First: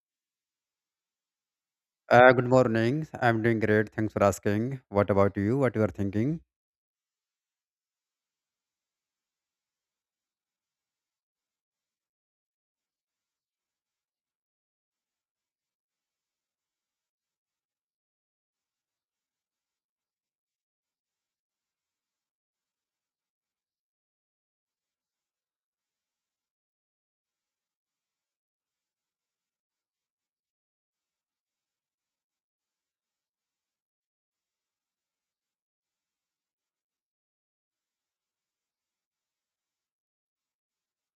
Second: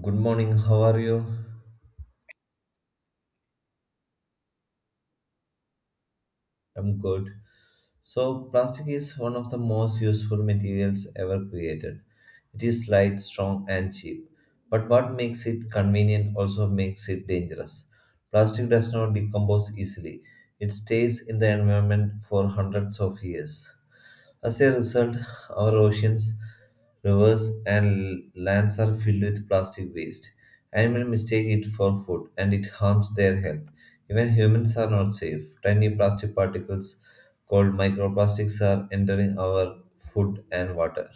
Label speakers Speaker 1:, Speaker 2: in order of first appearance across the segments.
Speaker 1: Good morning, how are you?
Speaker 2: Good morning. I'm doing great. Thanks for asking. What about you? What you are thinking?
Speaker 1: I'm good. So, plastic is one of the most useful materials ever created. It is light, strong, and cheap. But what makes it convenient also makes it dangerous. Plastic does not decompose easily, it stays in the environment for hundreds of years. As a result, our oceans, rivers, and lands are filled with plastic waste. Animals mistake it for food and it harms their health. Even humans are not safe. Tiny plastic particles called microplastics are entering our food and water.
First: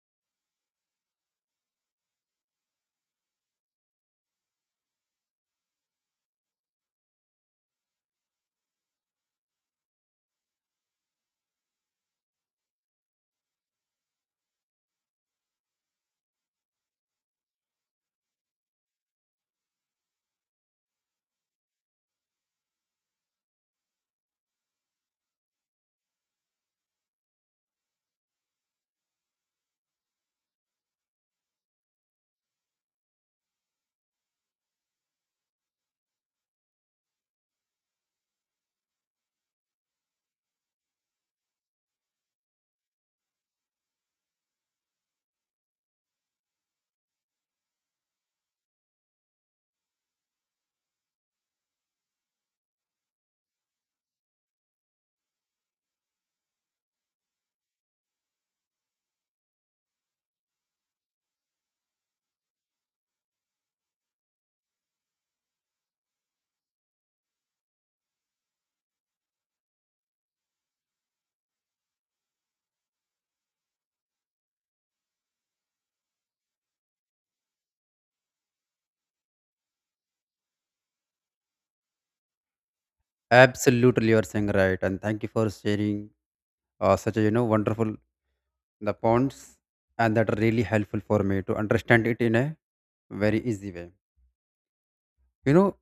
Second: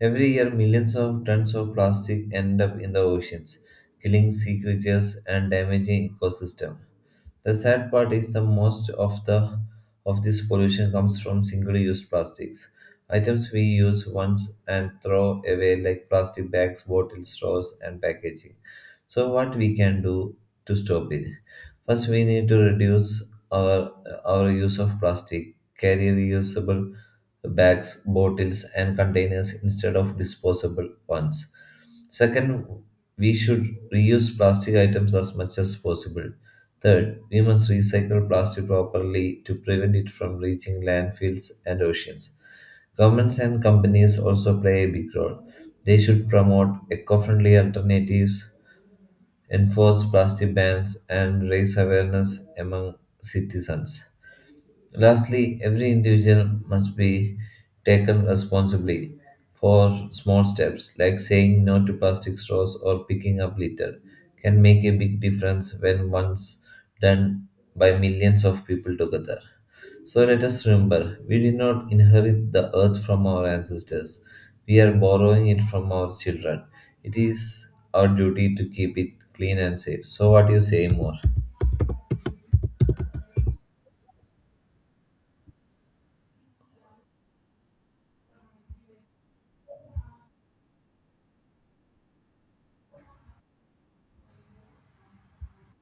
Speaker 1: Every year, millions of tons of plastic end up in the oceans, killing sea creatures and damaging ecosystem. The sad part is the most of the of this pollution comes from single-use plastics, items we use once and throw away like plastic bags, bottles, straws, and packaging. So what we can do to stop it? First, we need to reduce our our use of plastic. Carry reusable bags, bottles, and containers instead of disposable ones. Second, we should reuse plastic items as much as possible. Third, we must recycle plastic properly to prevent it from reaching landfills and oceans. Governments and companies also play a big role. They should promote eco friendly alternatives, enforce plastic bans, and raise awareness among citizens. Lastly, every individual must be taken responsibly for small steps like saying no to plastic straws or picking up litter can make a big difference when once done by millions of people together. So let us remember, we did not inherit the earth from our ancestors. We are borrowing it from our children. It is our duty to keep it clean and safe. So what do you say more?
Speaker 2: Absolutely, you are saying right. And thank you for sharing such a wonderful the points, and that are really helpful for me to understand it in a very easy way. You know,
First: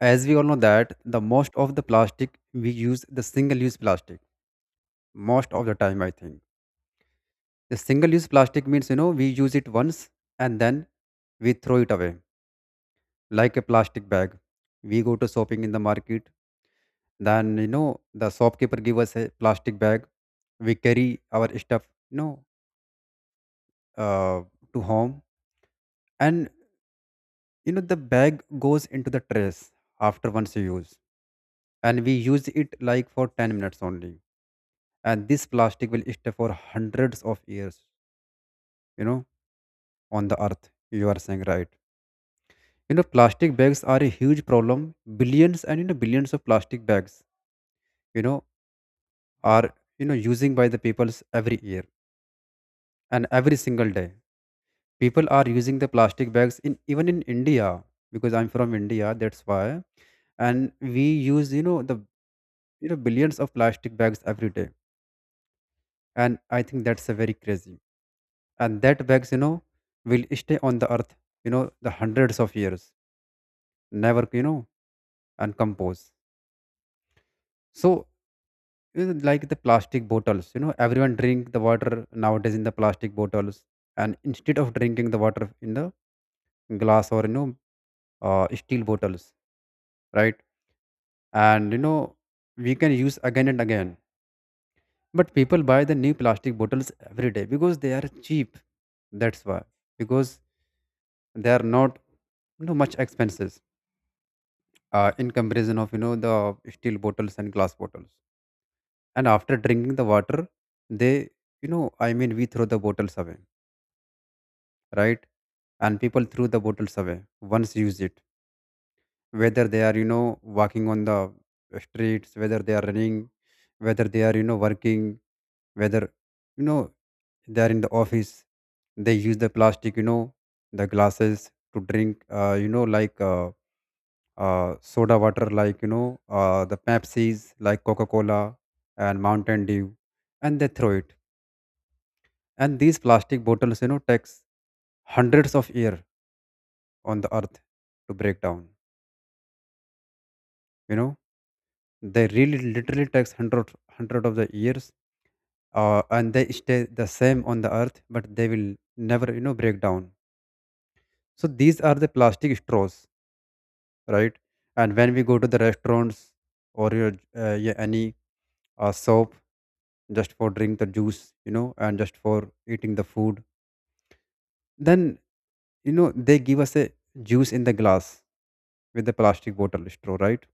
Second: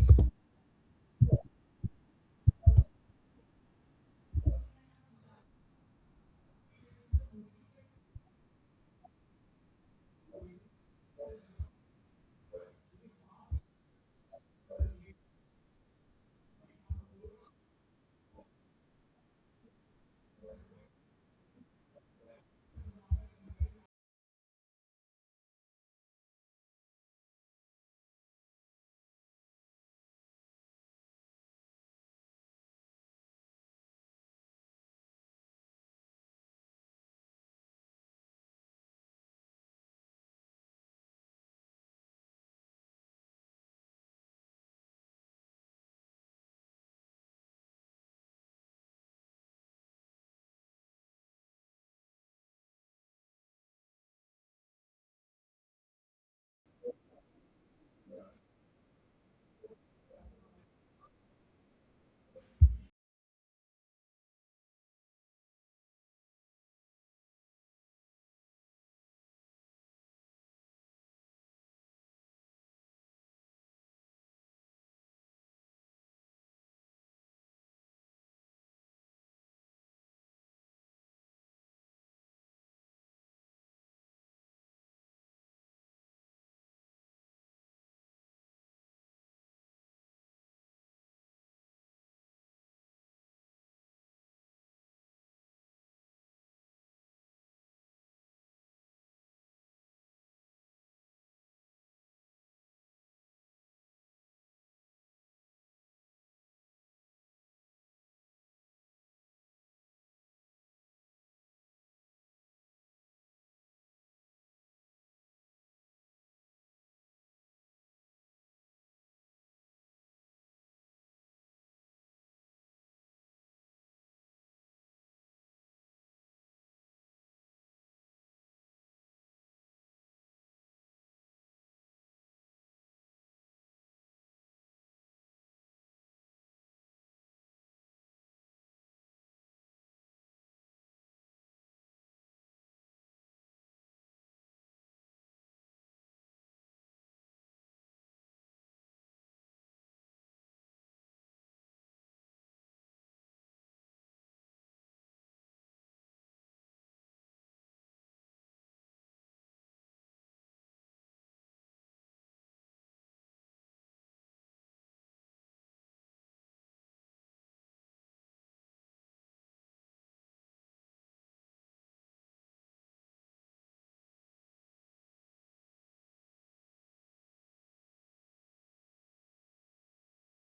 Speaker 2: as we all know that the most of the plastic we use the single-use plastic most of the time. I think the single-use plastic means we use it once and then we throw it away like a plastic bag. We go to shopping in the market, then the shopkeeper give us a plastic bag. We carry our stuff, you know, uh, to home, and the bag goes into the trash after once you use, and we use it like for 10 minutes only. And this plastic will stay for hundreds of years, you know, on the earth. You are saying right. Plastic bags are a huge problem. Billions and billions of plastic bags. You know, are using by the peoples every year and every single day. People are using the plastic bags in even in India because I'm from India, that's why, and we use the billions of plastic bags every day, and I think that's a very crazy. And that bags will stay on the earth the hundreds of years, never and compose. So is like the plastic bottles. Everyone drink the water nowadays in the plastic bottles, and instead of drinking the water in the glass or steel bottles, right. And we can use again and again, but people buy the new plastic bottles every day because they are cheap, that's why, because they are not much expenses in comparison of the steel bottles and glass bottles. And after drinking the water they, I mean, we throw the bottles away, right. And people threw the bottles away once use it, whether they are walking on the streets, whether they are running, whether they are working, whether you know they are in the office, they use the plastic the glasses to drink, like soda water, like the Pepsis, like Coca Cola and Mountain Dew, and they throw it. And these plastic bottles takes hundreds of years on the earth to break down, you know they really literally takes hundred of the years. And they stay the same on the earth, but they will never break down. So these are the plastic straws, right. And when we go to the restaurants or your yeah, any soap just for drink the juice and just for eating the food, then they give us a juice in the glass with the plastic bottle straw, right.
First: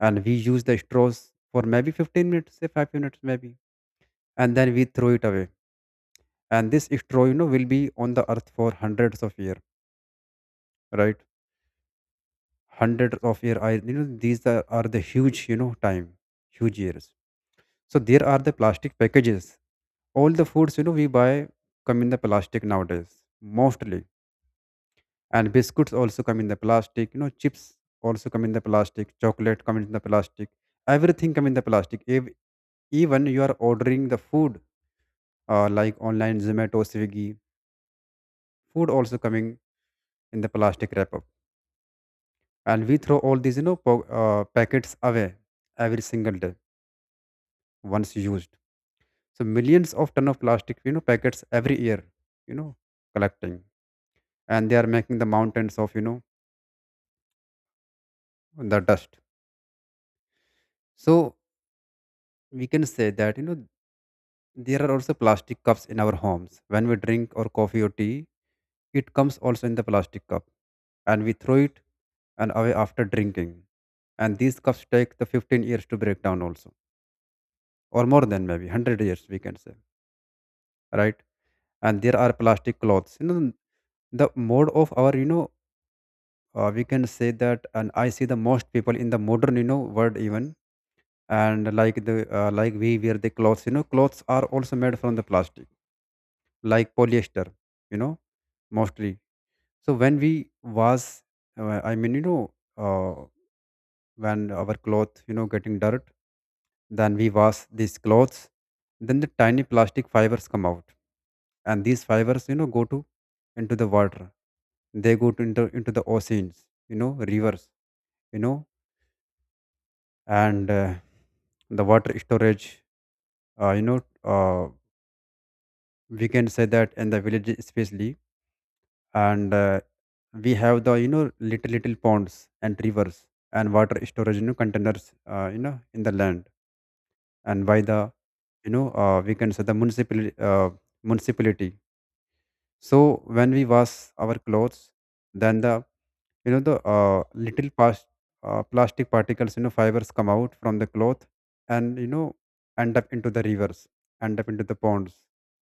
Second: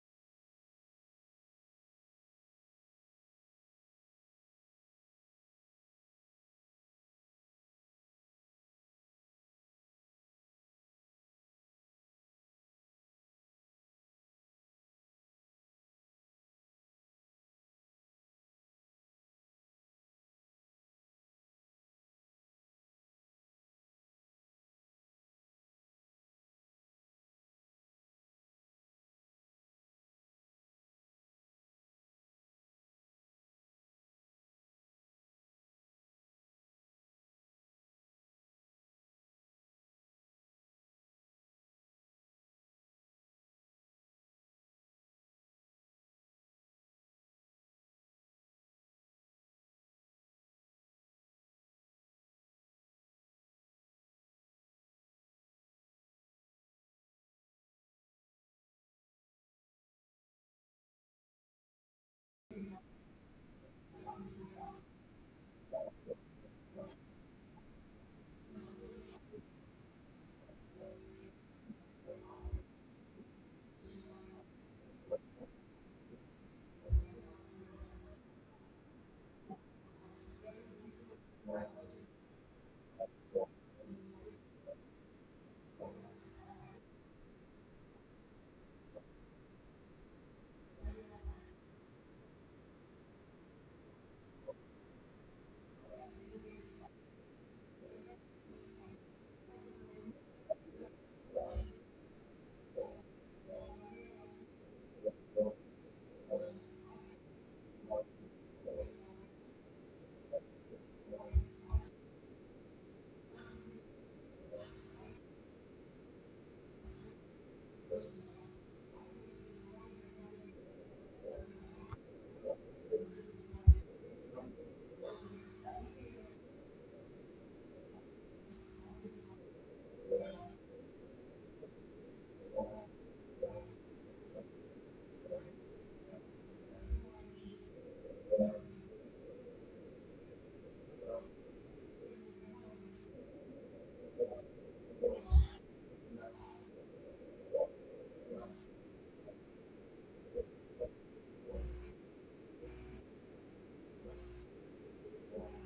Speaker 2: And we use the straws for maybe 15 minutes, say 5 minutes maybe, and then we throw it away. And this straw will be on the earth for hundreds of years, right, hundreds of years. I these are the huge time, huge years. So there are the plastic packages. All the foods we buy come in the plastic nowadays, mostly. And biscuits also come in the plastic, chips also come in the plastic, chocolate come in the plastic, everything come in the plastic. If even you are ordering the food, like online Zomato, Swiggy, food also coming in the plastic wrap up. And we throw all these packets away every single day, once used. So millions of ton of plastic packets every year, you know collecting, and they are making the mountains of the dust. So we can say that, there are also plastic cups in our homes. When we drink or coffee or tea, it comes also in the plastic cup, and we throw it and away after drinking. And these cups take the 15 years to break down also, or more than maybe 100 years, we can say, right? And there are plastic clothes. The mode of our, we can say that. And I see the most people in the modern, world even, and like the like we wear the clothes, clothes are also made from the plastic like polyester, you know, mostly. So when we wash, I mean, uh, when our cloth, getting dirt, then we wash these clothes, then the tiny plastic fibers come out, and these fibers, go to into the water. They go to into the oceans, rivers, you know, and the water storage, uh, you know, uh, we can say that in the village especially, and we have the little little ponds and rivers, and water storage containers in the land, and by the we can say the municipality. So when we wash our clothes, then the the plastic particles, fibers come out from the cloth, and end up into the rivers, end up into the ponds,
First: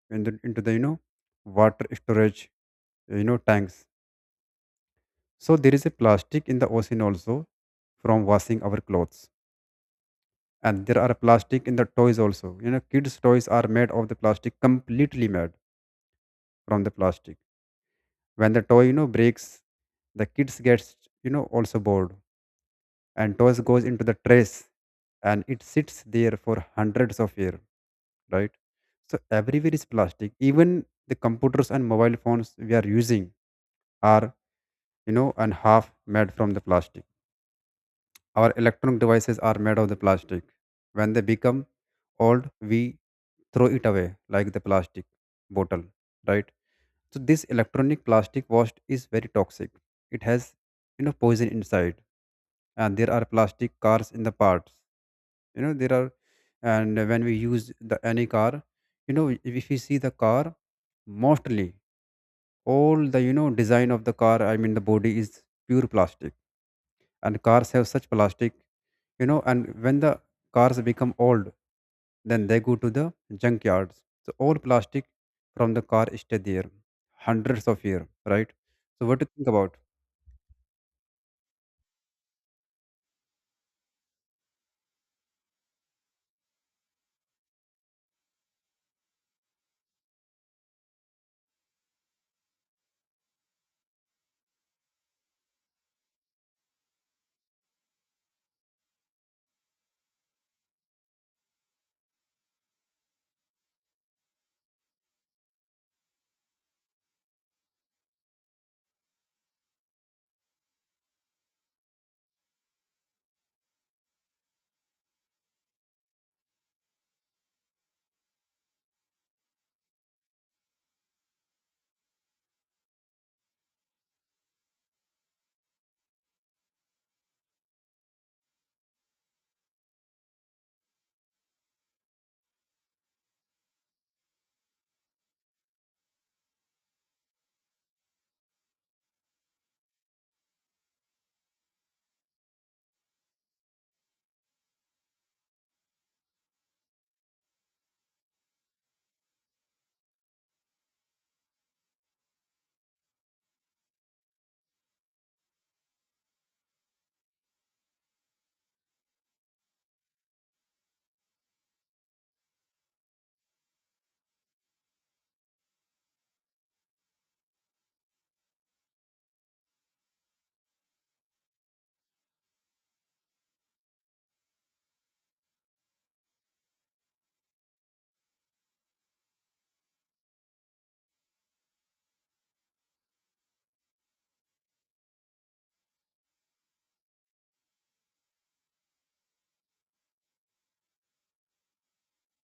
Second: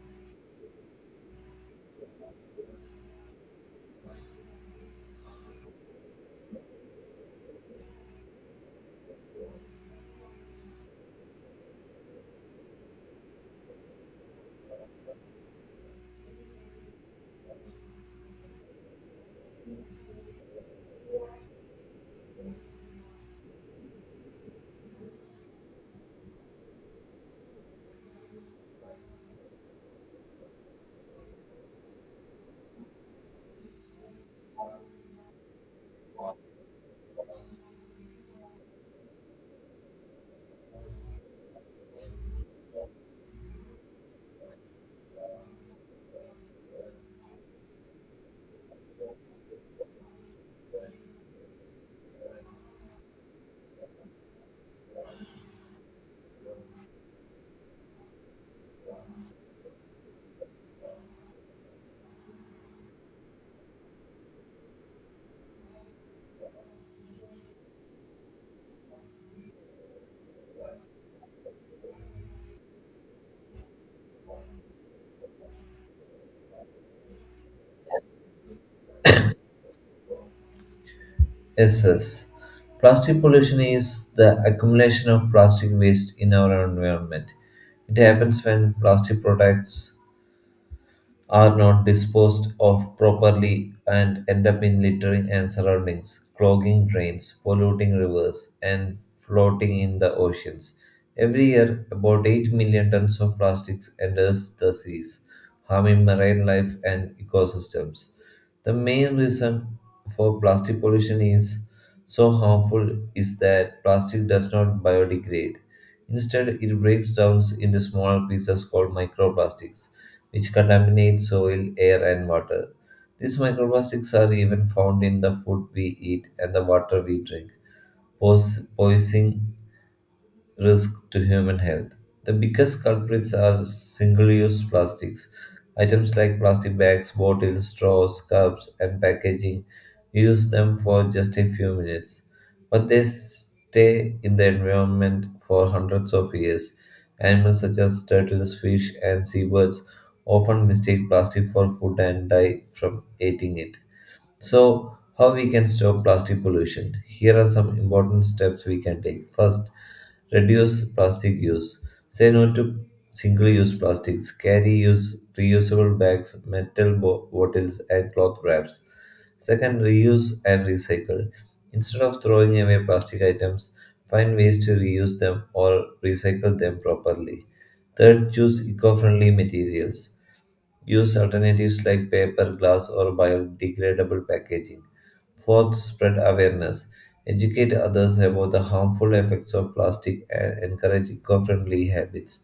Speaker 2: into the water storage tanks. So there is a plastic in the ocean also from washing our clothes. And there are plastic in the toys also. Kids' toys are made of the plastic, completely made from the plastic. When the toy, breaks, the kids gets, also bored. And toys goes into the trash and it sits there for hundreds of years, right? So everywhere is plastic. Even the computers and mobile phones we are using are, and half made from the plastic. Our electronic devices are made of the plastic. When they become old, we throw it away like the plastic bottle, right? So this electronic plastic waste is very toxic. It has poison inside, and there are plastic cars in the parts. There are, and when we use the any car, if we see the car, mostly all the design of the car, I mean the body is pure plastic, and cars have such plastic, and when the cars become old, then they go to the junkyards. So all plastic from the car stay there hundreds of years, right. So what do you think about?
Speaker 1: Yes, yes. Plastic pollution is the accumulation of plastic waste in our environment. It happens when plastic products are not disposed of properly and end up in littering and surroundings, clogging drains, polluting rivers, and floating in the oceans. Every year, about 8 million tons of plastics enters the seas, harming marine life and ecosystems. The main reason for plastic pollution is so harmful is that plastic does not biodegrade. Instead, it breaks down into smaller pieces called microplastics which contaminate soil, air, and water. These microplastics are even found in the food we eat and the water we drink, poisoning risk to human health. The biggest culprits are single use plastics. Items like plastic bags, bottles, straws, cups, and packaging use them for just a few minutes, but they stay in the environment for hundreds of years. Animals such as turtles, fish, and seabirds often mistake plastic for food and die from eating it. So, how we can stop plastic pollution? Here are some important steps we can take. First, reduce plastic use. Say no to single-use plastics. Carry use reusable bags, metal bottles, and cloth wraps. Second, reuse and recycle. Instead of throwing away plastic items, find ways to reuse them or recycle them properly. Third, choose eco-friendly materials. Use alternatives like paper, glass, or biodegradable packaging. Fourth, spread awareness. Educate others about the harmful effects of plastic and encourage eco friendly habits.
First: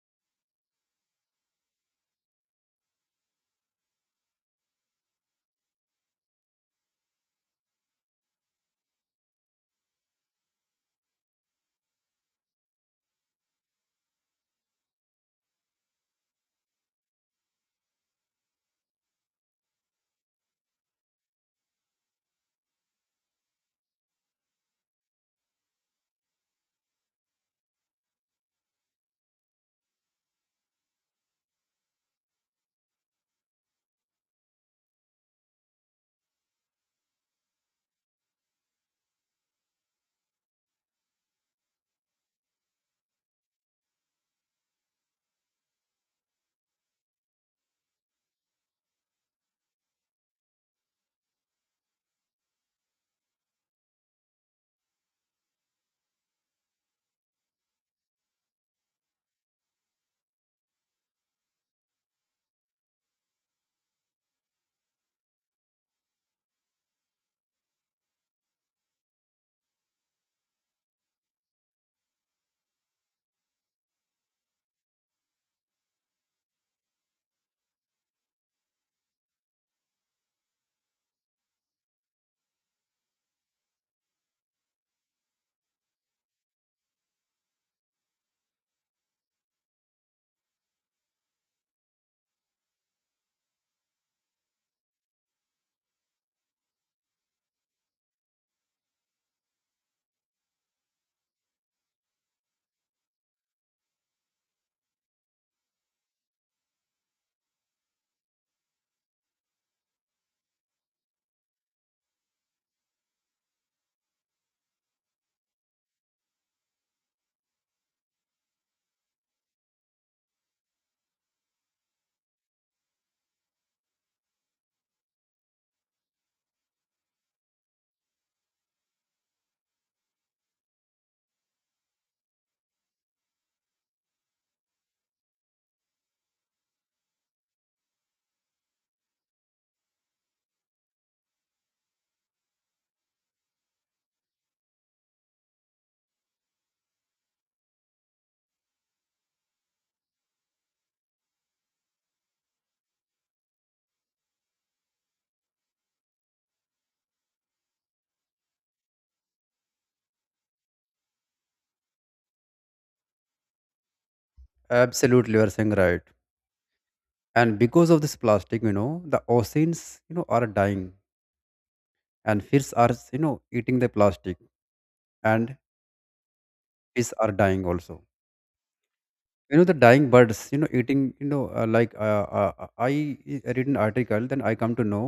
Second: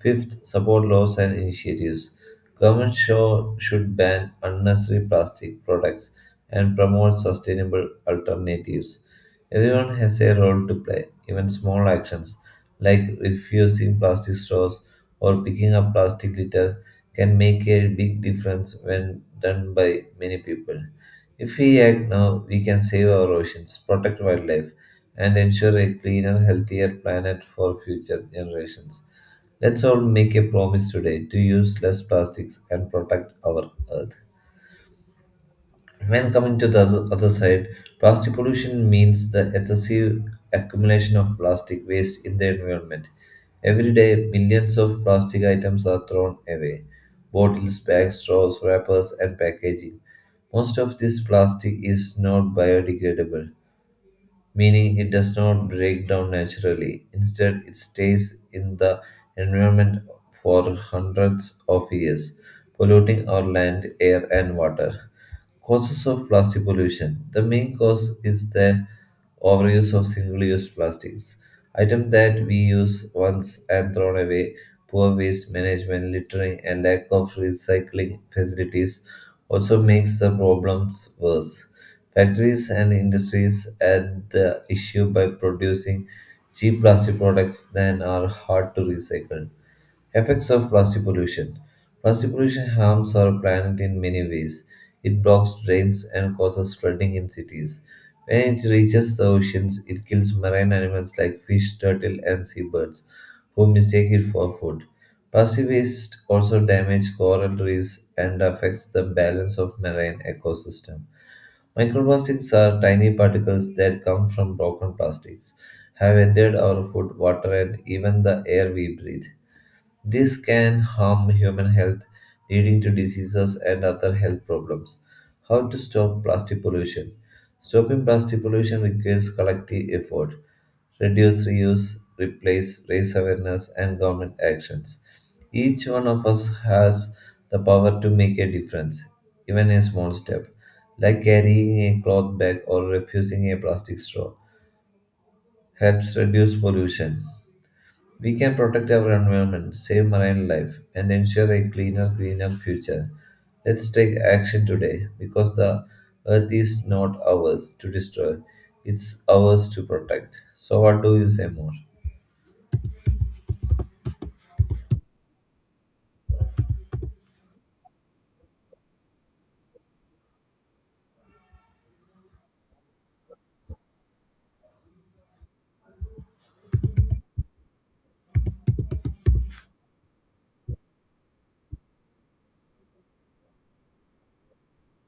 Speaker 1: Fifth, support laws and initiatives. Governments should ban unnecessary plastic products and promote sustainable alternatives. Everyone has a role to play, even small actions like refusing plastic straws or picking up plastic litter can make a big difference when done by many people. If we act now, we can save our oceans, protect wildlife, and ensure a cleaner, healthier planet for future generations. Let's all make a promise today to use less plastics and protect our Earth. When coming to the other side, plastic pollution means the excessive accumulation of plastic waste in the environment. Every day, millions of plastic items are thrown away bottles, bags, straws, wrappers, and packaging. Most of this plastic is not biodegradable, meaning it does not break down naturally. Instead, it stays in the environment for hundreds of years, polluting our land, air, and water. Causes of plastic pollution. The main cause is the overuse of single use plastics, items that we use once and thrown away, poor waste management, littering, and lack of recycling facilities also makes the problems worse. Factories and industries add the issue by producing cheap plastic products that are hard to recycle. Effects of plastic pollution. Plastic pollution harms our planet in many ways. It blocks drains and causes flooding in cities. When it reaches the oceans, it kills marine animals like fish, turtle, and seabirds, who mistake it for food. Plastic waste also damages coral reefs and affects the balance of marine ecosystem. Microplastics are tiny particles that come from broken plastics, have entered our food, water, and even the air we breathe. This can harm human health, leading to diseases and other health problems. How to stop plastic pollution? Stopping plastic pollution requires collective effort. Reduce, reuse, replace, raise awareness, and government actions. Each one of us has the power to make a difference, even a small step, like carrying a cloth bag or refusing a plastic straw, helps reduce pollution. We can protect our environment, save marine life, and ensure a cleaner, greener future. Let's take action today because the earth is not ours to destroy, it's ours to protect. So, what do you say more?
Speaker 2: Absolutely, you are saying right. And because of this plastic, the oceans are dying, and fish are eating the plastic, and fish are dying also. The dying birds eating, I read an article, then I come to know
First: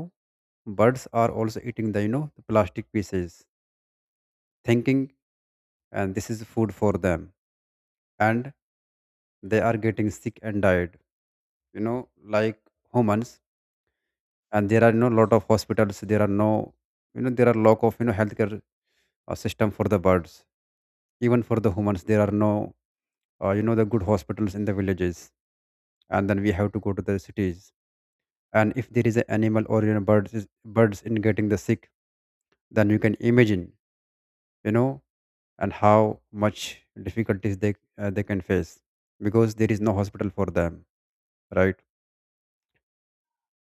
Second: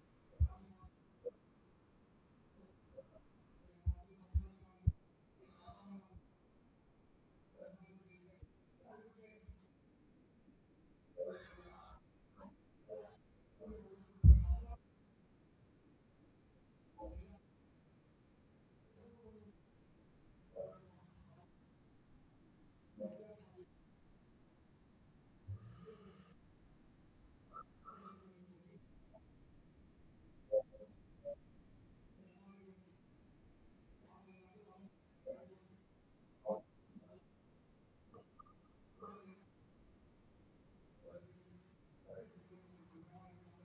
Speaker 2: birds are also eating the the plastic pieces thinking and this is food for them. And they are getting sick and died, like humans. And there are no lot of hospitals, there are no there are lack of healthcare system for the birds. Even for the humans there are no the good hospitals in the villages, and then we have to go to the cities, and if there is an animal or birds in getting the sick, then you can imagine, you know and how much difficulties they can face because there is no hospital for them, right.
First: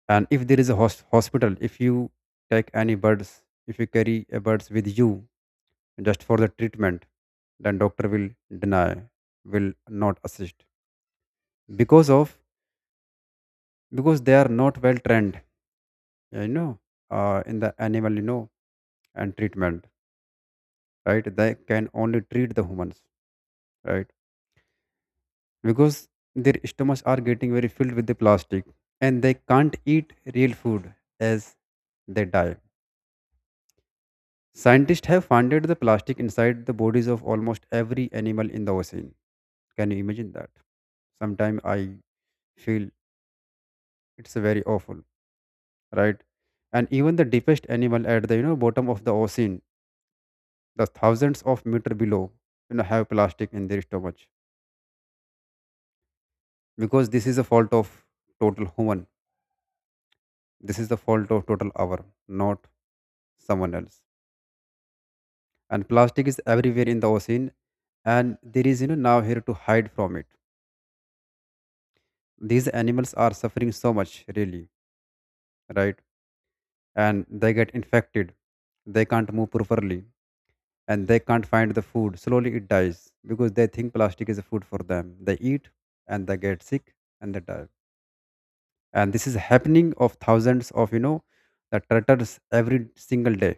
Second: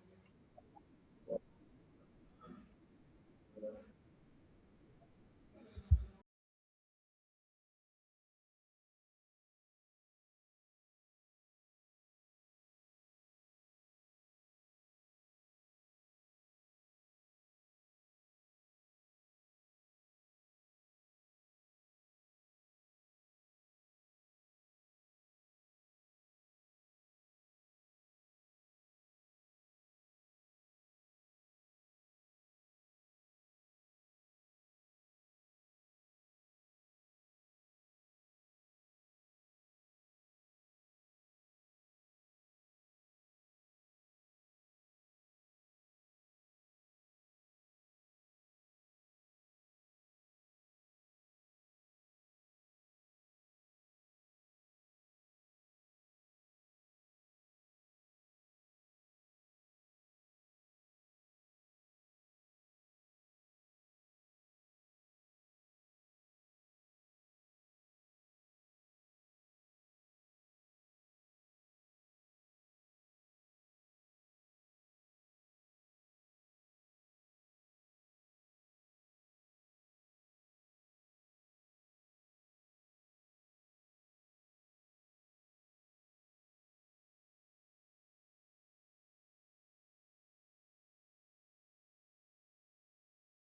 Speaker 2: And if there is a hospital, if you take any birds, if you carry a birds with you just for the treatment, then doctor will deny, will not assist, because of because they are not well trained, you know in the animal and treatment, right, they can only treat the humans, right, because their stomachs are getting very filled with the plastic and they can't eat real food as they die. Scientists have found the plastic inside the bodies of almost every animal in the ocean. Can you imagine that? Sometimes I feel it's very awful, right? And even the deepest animal at the bottom of the ocean, the thousands of meter below, have plastic in their stomach because this is a fault of total human. This is the fault of total our, not someone else. And plastic is everywhere in the ocean, and there is now here to hide from it. These animals are suffering so much, really, right? And they get infected, they can't move properly, and they can't find the food. Slowly it dies because they think plastic is a food for them, they eat and they get sick and they die. And this is happening of thousands of the turtles every single day,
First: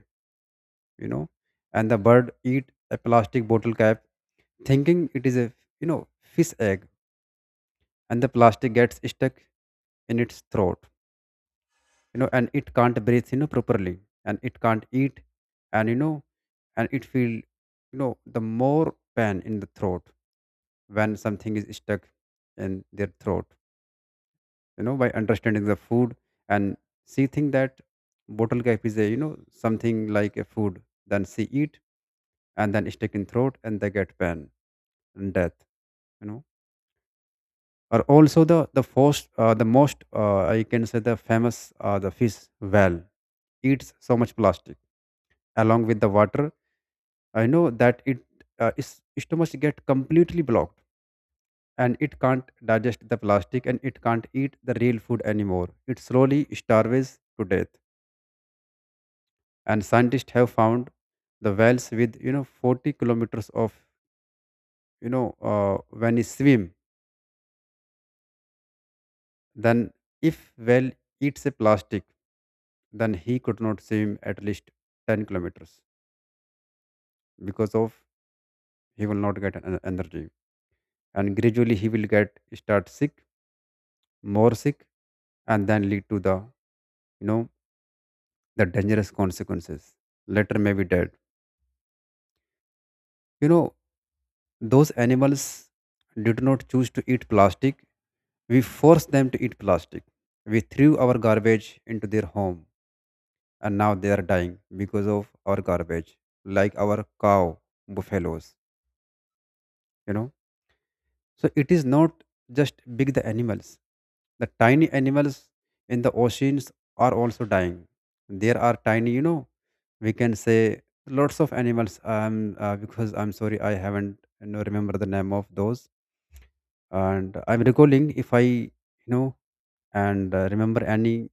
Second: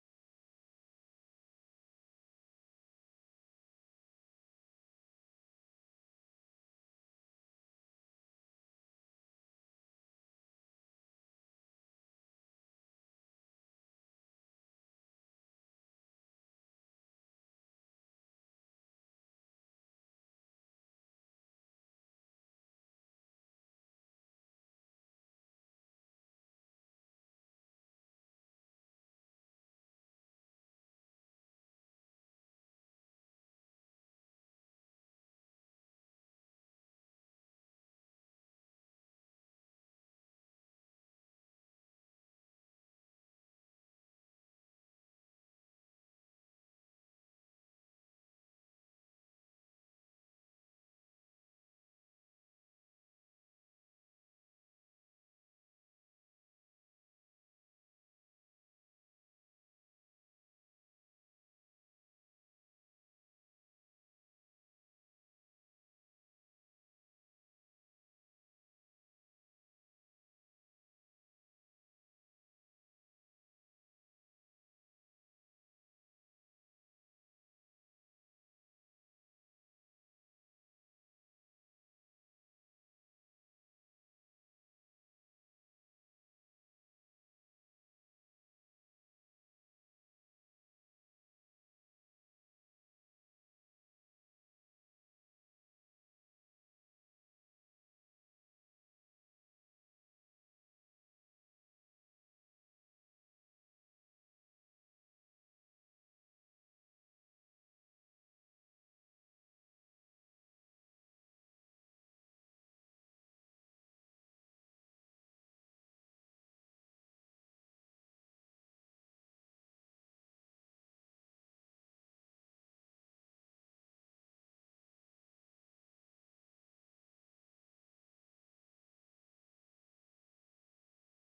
Speaker 2: you know and the bird eat a plastic bottle cap thinking it is a, you know fish egg, and the plastic gets stuck in its throat. You know and it can't breathe, properly, and it can't eat. And and it feel, the more pain in the throat when something is stuck in their throat, by understanding the food. And she think that bottle cap is a, something like a food, then she eat, and then stuck in throat and they get pain and death. you know or also the most, I can say, the famous, the fish, whale, eats so much plastic along with the water. I know that it, is stomach get completely blocked, and it can't digest the plastic and it can't eat the real food anymore. It slowly starves to death. And scientists have found the whales with 40 kilometers of, you know uh, when it swim. Then if whale eats a plastic, then he could not swim at least 10 kilometers, because of he will not get an energy, and gradually he will get start sick, more sick, and then lead to the, you know the dangerous consequences, later may be dead. you know those animals did not choose to eat plastic. We forced them to eat plastic. We threw our garbage into their home, and now they are dying because of our garbage, like our cow, buffaloes. you know So it is not just big the animals. The tiny animals in the oceans are also dying. There are tiny, we can say, lots of animals. Because I'm sorry, I haven't, remember the name of those. And I'm recalling if I, and, remember any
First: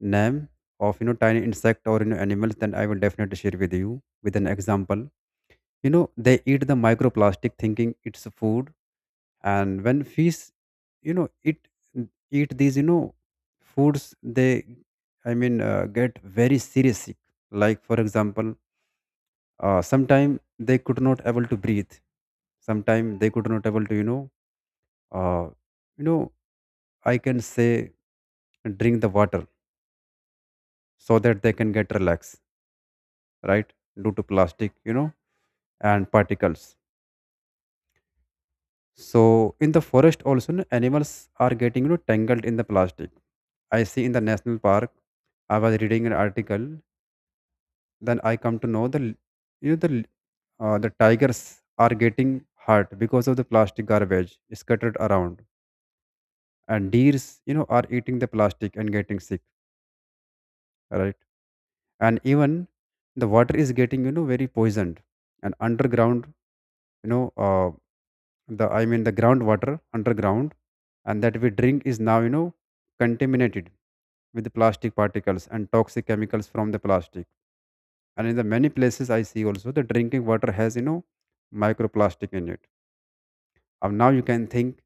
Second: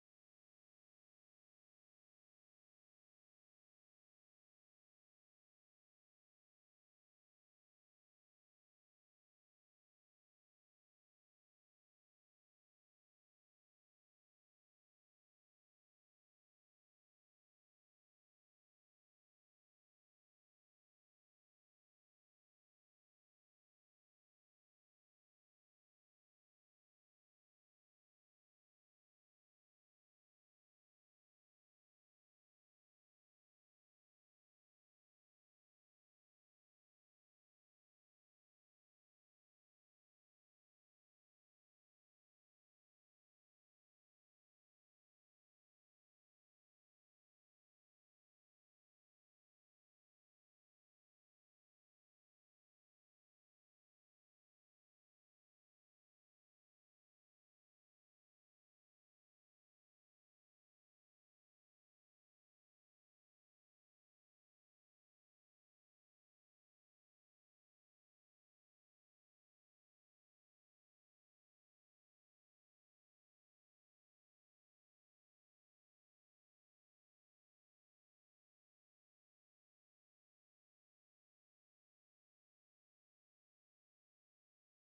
Speaker 2: name of, tiny insect or animals, then I will definitely share with you with an example. They eat the microplastic, thinking it's food. And when fish, it eat these, foods, they, get very serious sick. Like for example, sometime they could not able to breathe, sometime they could not able to uh, you know I can say drink the water so that they can get relaxed, right? Due to plastic, and particles. So in the forest also, no, animals are getting, tangled in the plastic. I see in the national park. I was reading an article. Then I come to know the l- you know the l- the tigers are getting hurt because of the plastic garbage scattered around, and deers are eating the plastic and getting sick, right? And even the water is getting very poisoned, and underground, you know uh, the, the groundwater underground, and that we drink is now contaminated with the plastic particles and toxic chemicals from the plastic. And in the many places I see also the drinking water has microplastic in it. And now you can think,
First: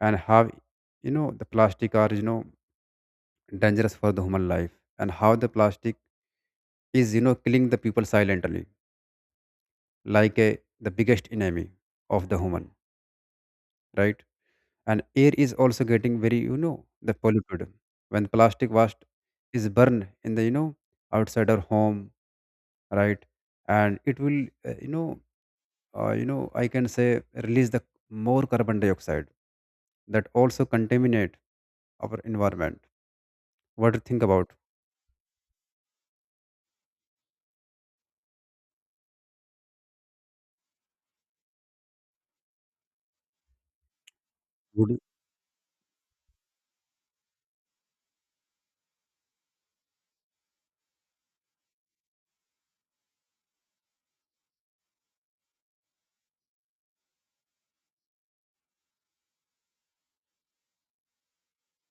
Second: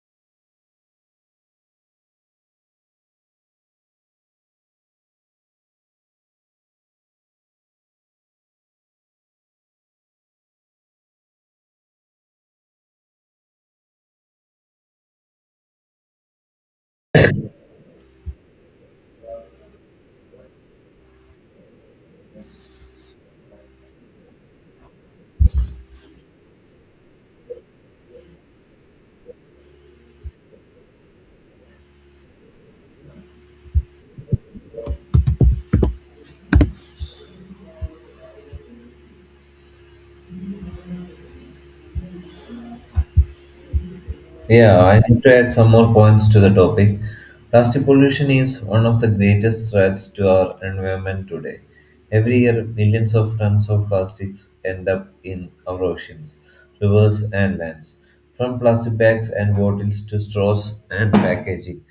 Speaker 2: and how the plastic are dangerous for the human life, and how the plastic is killing the people silently, like a, the biggest enemy of the human, right? And air is also getting very the polluted when plastic waste is burned in the, outside our home, right? And it will, uh, you know I can say release the more carbon dioxide that also contaminate our environment. What do you think about?
Speaker 1: Yeah,
Speaker 2: Would.
Speaker 1: I need to add some more points to the topic. Plastic pollution is one of the greatest threats to our environment today. Every year, millions of tons of plastics end up in our oceans, rivers, and lands. From plastic bags and bottles to straws and packaging,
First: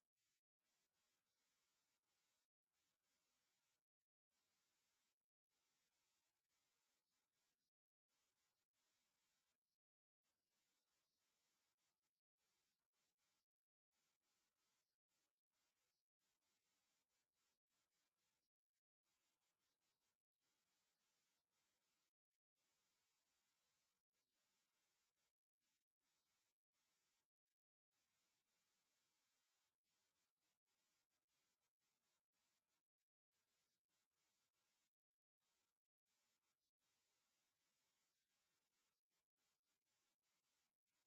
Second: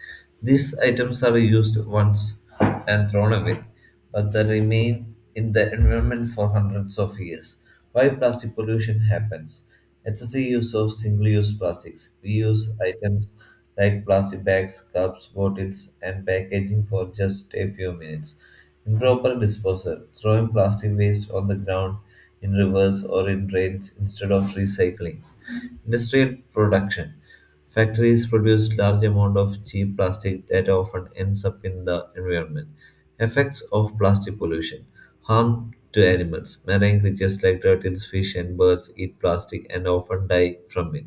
Speaker 1: these items are used once and thrown away, but they remain in the environment for hundreds of years. Why plastic pollution happens? Excessive use of single-use plastics. We use items like plastic bags, cups, bottles, and packaging for just a few minutes. Improper disposal. Throwing plastic waste on the ground, in rivers, or in drains instead of recycling. Industrial production. Factories produce large amount of cheap plastic that often ends up in the environment. Effects of plastic pollution. Harm to animals. Marine creatures like turtles, fish, and birds eat plastic and often die from it.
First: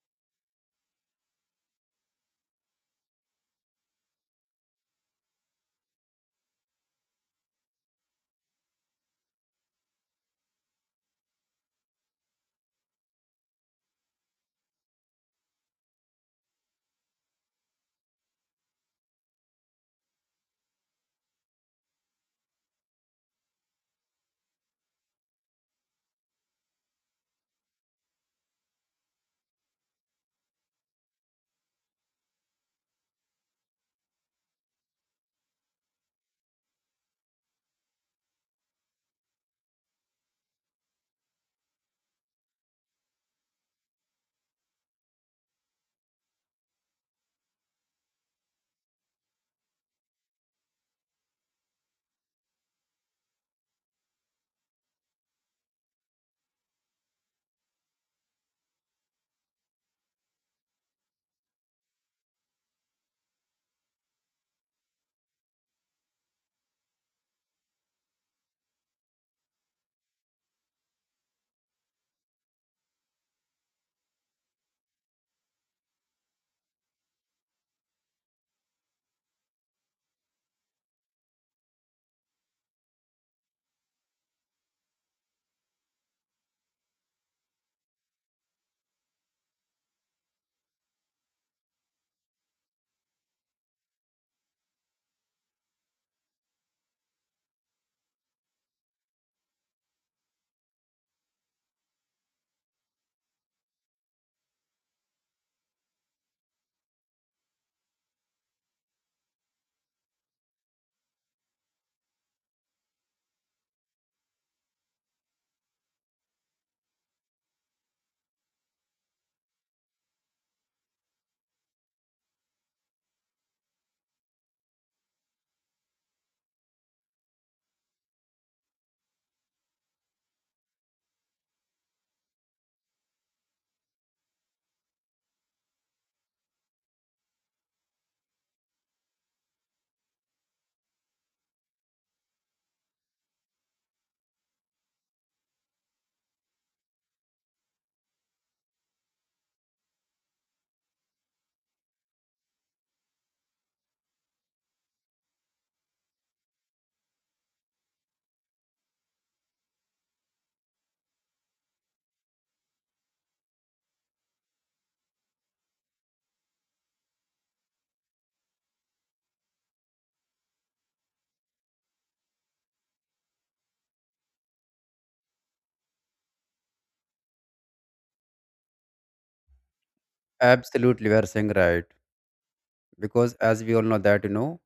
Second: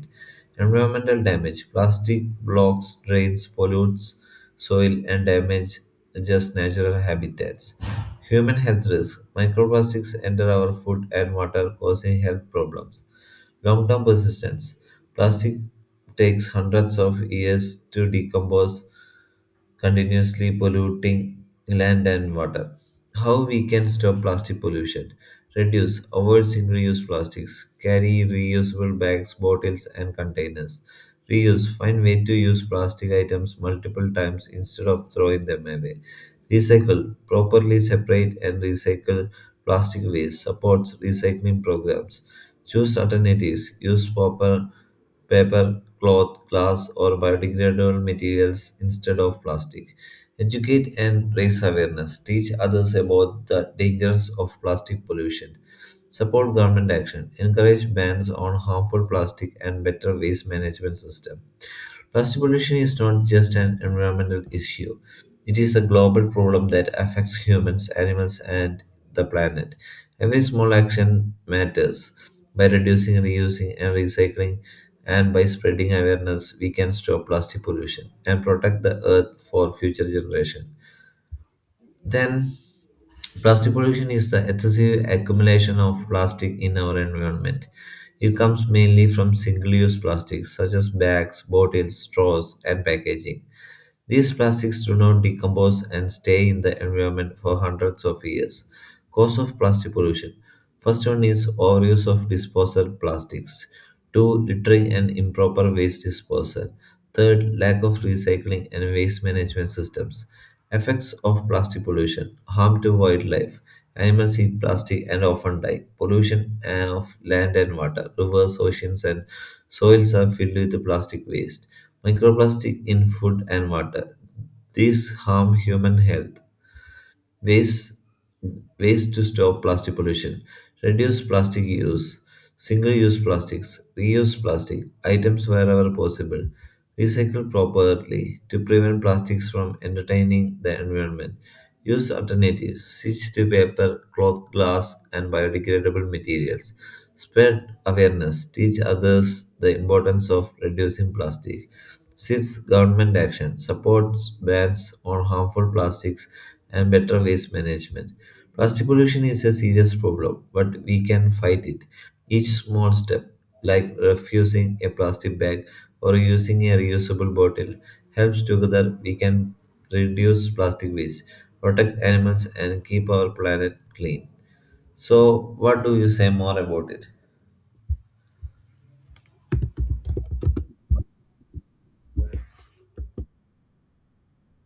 Speaker 1: Environmental damage. Plastic blocks, drains, pollutes soil, and damage just natural habitats. Human health risk. Microplastics enter our food and water, causing health problems. Long term persistence plastic takes hundreds of years to decompose, continuously polluting land and water. How we can stop plastic pollution? Reduce, avoid single use plastics, carry reusable bags, bottles, and containers. Reuse, find way to use plastic items multiple times instead of throwing them away. Recycle, properly separate and recycle plastic waste, supports recycling programs. Choose alternatives. Use proper paper, cloth, glass, or biodegradable materials instead of plastic. Educate and raise awareness. Teach others about the dangers of plastic pollution. Support government action. Encourage bans on harmful plastic and better waste management system. Plastic pollution is not just an environmental issue. It is a global problem that affects humans, animals, and the planet. Every small action matters. By reducing, reusing, and recycling, and by spreading awareness, we can stop plastic pollution and protect the earth for future generations. Then, plastic pollution is the excessive accumulation of plastic in our environment. It comes mainly from single use plastics such as bags, bottles, straws, and packaging. These plastics do not decompose and stay in the environment for hundreds of years. Cause of plastic pollution. First one is overuse of disposal plastics. Two, littering and improper waste disposal. Third, lack of recycling and waste management systems. Effects of plastic pollution. Harm to wildlife. Animals eat plastic and often die. Pollution of land and water. Rivers, oceans, and soils are filled with plastic waste microplastic in food and water. These harm human health. Ways, Ways to stop plastic pollution. Reduce plastic use. Single-use plastics. Reuse plastic items wherever possible. Recycle properly to prevent plastics from entertaining the environment. Use alternatives. Switch to paper, cloth, glass, and biodegradable materials. Spread awareness. Teach others the importance of reducing plastic 6. Government action supports bans on harmful plastics and better waste management. Plastic pollution is a serious problem, but we can fight it. Each small step, like refusing a plastic bag or using a reusable bottle, helps together we can reduce plastic waste, protect animals, and keep our planet clean. So, what do you say more about it?
Speaker 2: Absolutely, we are saying, right? Because as we all know that,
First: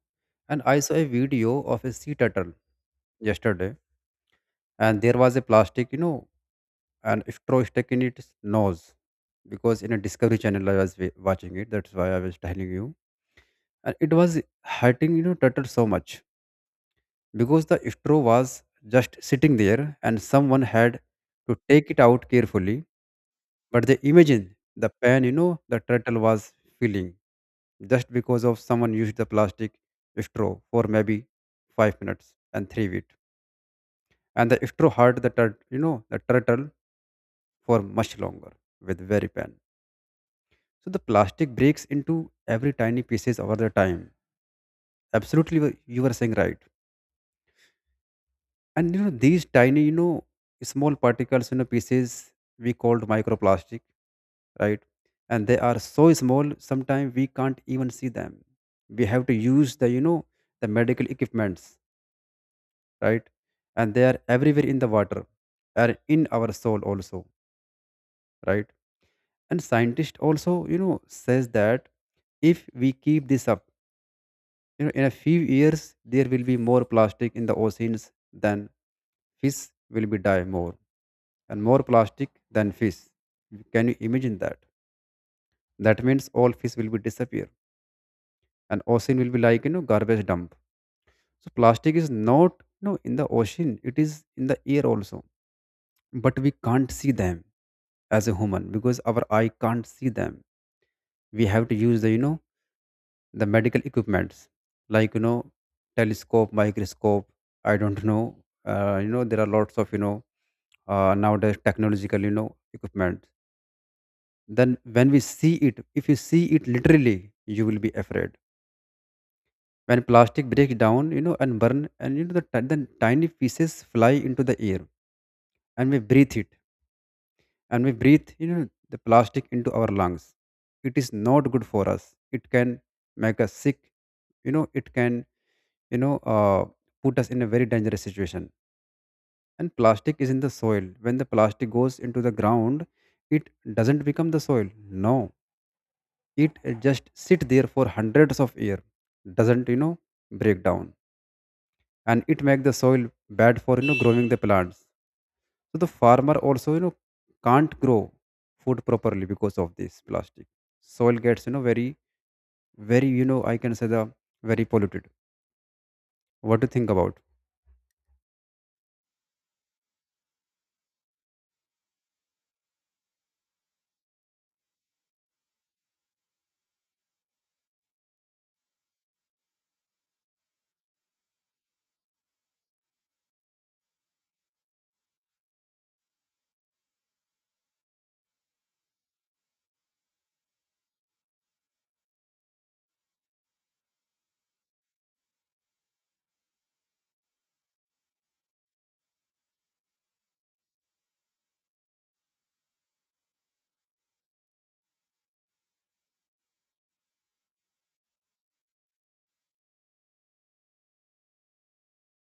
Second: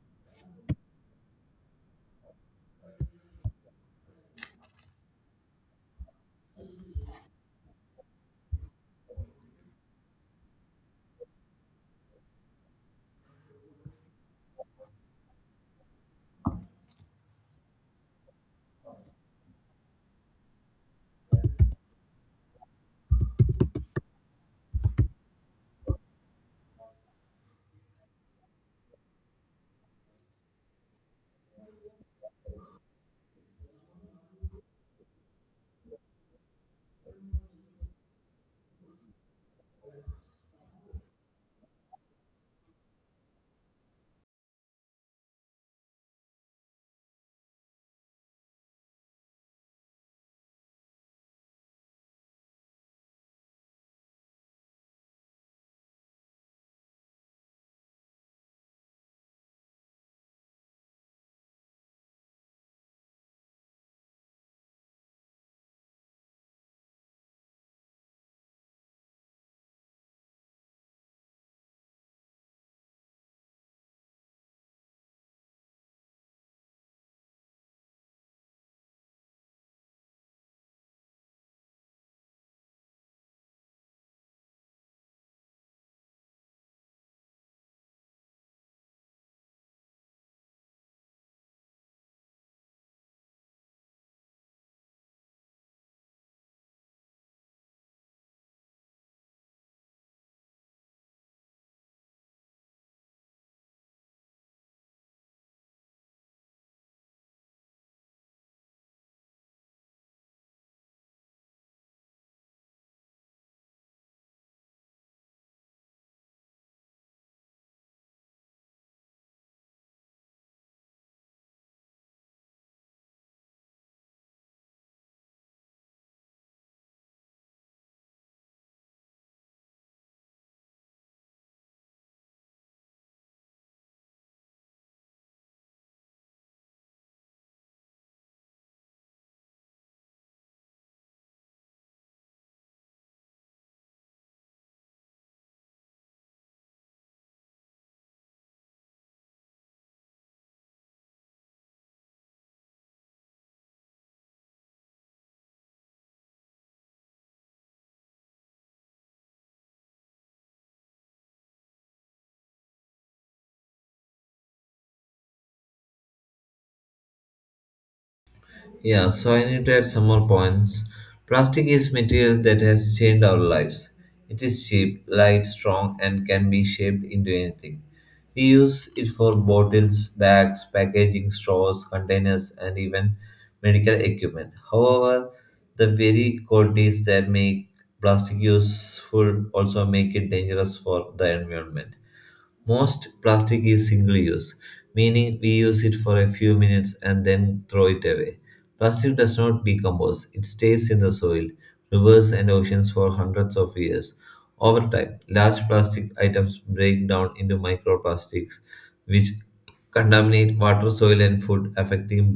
Speaker 2: and I saw a video of a sea turtle yesterday, and there was a plastic, and straw stuck in its nose. Because in a discovery channel I was watching it, that's why I was telling you. And it was hurting, turtle so much, because the straw was just sitting there, and someone had to take it out carefully. But they imagine the pain, the turtle was feeling, just because of someone used the plastic straw for maybe 5 minutes and 3 feet, and the straw hurt the turtle for much longer, with very pain. So the plastic breaks into every tiny pieces over the time. Absolutely, you were saying, right. And you know these tiny, small particles, pieces, we called microplastic, right? And they are so small, sometimes we can't even see them. We have to use the, the medical equipments, right? And they are everywhere in the water, are in our soul also, right? And scientists also, says that if we keep this up, in a few years, there will be more plastic in the oceans than fish. Will be die more, and more plastic than fish. Can you imagine that? That means all fish will be disappear, and ocean will be like, garbage dump. So plastic is not, in the ocean; it is in the air also, but we can't see them as a human because our eye can't see them. We have to use the, the medical equipments, like, telescope, microscope, I don't know, there are lots of, nowadays technological, equipment. Then when we see it, if you see it literally, you will be afraid. When plastic breaks down, and burn, and you know the, ti- the tiny pieces fly into the air, and we breathe it. And we breathe, the plastic into our lungs, it is not good for us. It can make us sick. You know it can, you know uh, put us in a very dangerous situation. And plastic is in the soil. When the plastic goes into the ground, it doesn't become the soil, no. It, just sit there for hundreds of years, doesn't, break down. And it make the soil bad for, growing the plants. So the farmer also, can't grow food properly because of this plastic. Soil gets, very very, I can say, the very polluted. What do you think about?
Speaker 1: Yeah, so I need to add some more points. Plastic is material that has changed our lives. It is cheap, light, strong, and can be shaped into anything. We use it for bottles, bags, packaging, straws, containers, and even medical equipment. However, the very qualities that make plastic useful also make it dangerous for the environment. Most plastic is single use, meaning we use it for a few minutes and then throw it away. Plastic does not decompose, it stays in the soil, rivers, and oceans for hundreds of years. Over time, large plastic items break down into microplastics, which contaminate water, soil, and food, affecting